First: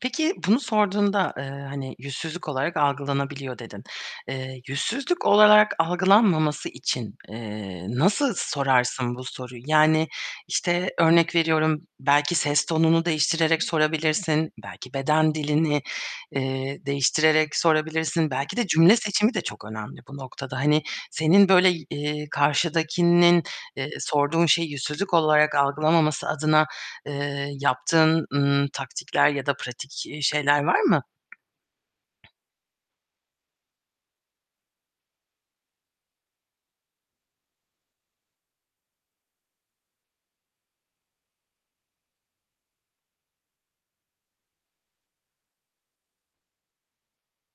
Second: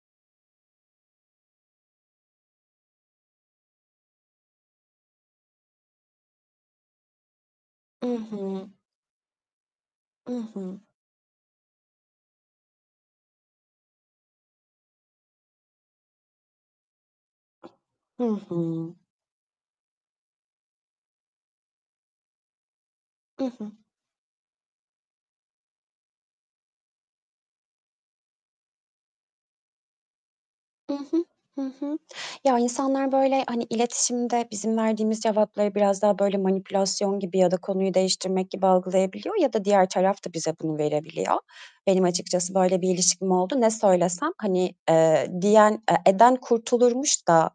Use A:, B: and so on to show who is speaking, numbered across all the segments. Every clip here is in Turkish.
A: Peki, bunu sorduğunda, eee, hani, yüzsüzlük olarak algılanabiliyor dedin. Eee, yüzsüzlük olarak algılanmaması için, eee,
B: I
A: nasıl
B: hı.
A: sorarsın bu soruyu? Yani,
B: I hı.
A: işte, örnek veriyorum belki ses tonunu değiştirerek sorabilirsin, belki beden dilini, eee, değiştirerek
B: Hı
A: sorabilirsin. Belki
B: hı.
A: de cümle seçimi de çok önemli bu noktada. Hani, senin böyle, eee, karşıdakinin,
B: I hı.
A: eee, sorduğun şeyi yüzsüzlük olarak algılamaması adına, eee, yaptığın, ımm, taktikler ya da pratik, eee, şeyler var
B: I
A: mı?
B: hı, hı hı. Ya, insanlar böyle, hani, iletişimde bizim verdiğimiz cevapları biraz daha böyle, manipülasyon gibi ya da konuyu değiştirmek gibi algılayabiliyor ya da diğer taraf da bize bunu verebiliyor. Benim açıkçası böyle bir ilişkim oldu, ne söylesem? Hani, eee, diyen e, eden kurtulurmuş da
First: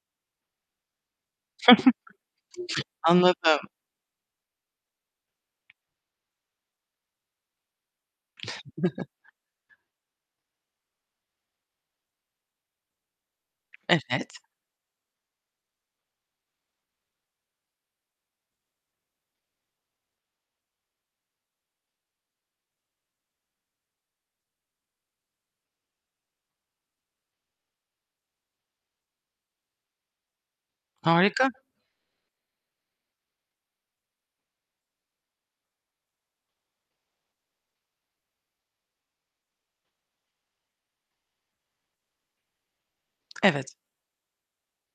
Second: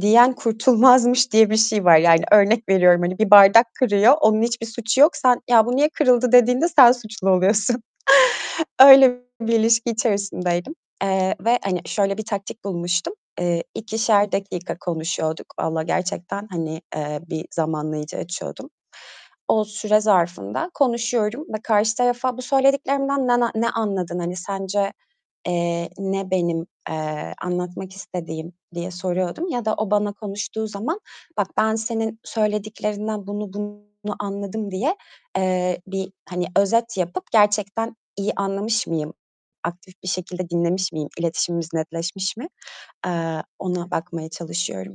B: diyen kurtulmazmış diye bir şey var. Yani, örnek veriyorum: Hani bir
A: Anladım.
B: bardak kırıyor, onun hiçbir suçu yok. Sen ya, bu niye kırıldı dediğinde sen suçlu oluyorsun. Öyle bir ilişki içerisindeydim, eee, ve, hani, şöyle bir taktik bulmuştum. Eee,
A: Evet.
B: 2'şer dakika konuşuyorduk vallahi gerçekten. Hani, eee, bir zamanlayıcı açıyordum. O süre zarfında konuşuyorum ve karşı tarafa "Bu söylediklerimden na na ne anladın, hani, sence, eee, ne benim, eee, anlatmak istediğim?" diye soruyordum ya da o bana konuştuğu zaman "Bak,
A: Harika.
B: ben senin söylediklerinden bunu bunu anladım." diye, eee, bir, hani, özet yapıp gerçekten iyi anlamış mıyım, aktif bir şekilde dinlemiş miyim, iletişimimiz netleşmiş mi, eee,
A: Evet.
B: ona bakmaya çalışıyorum.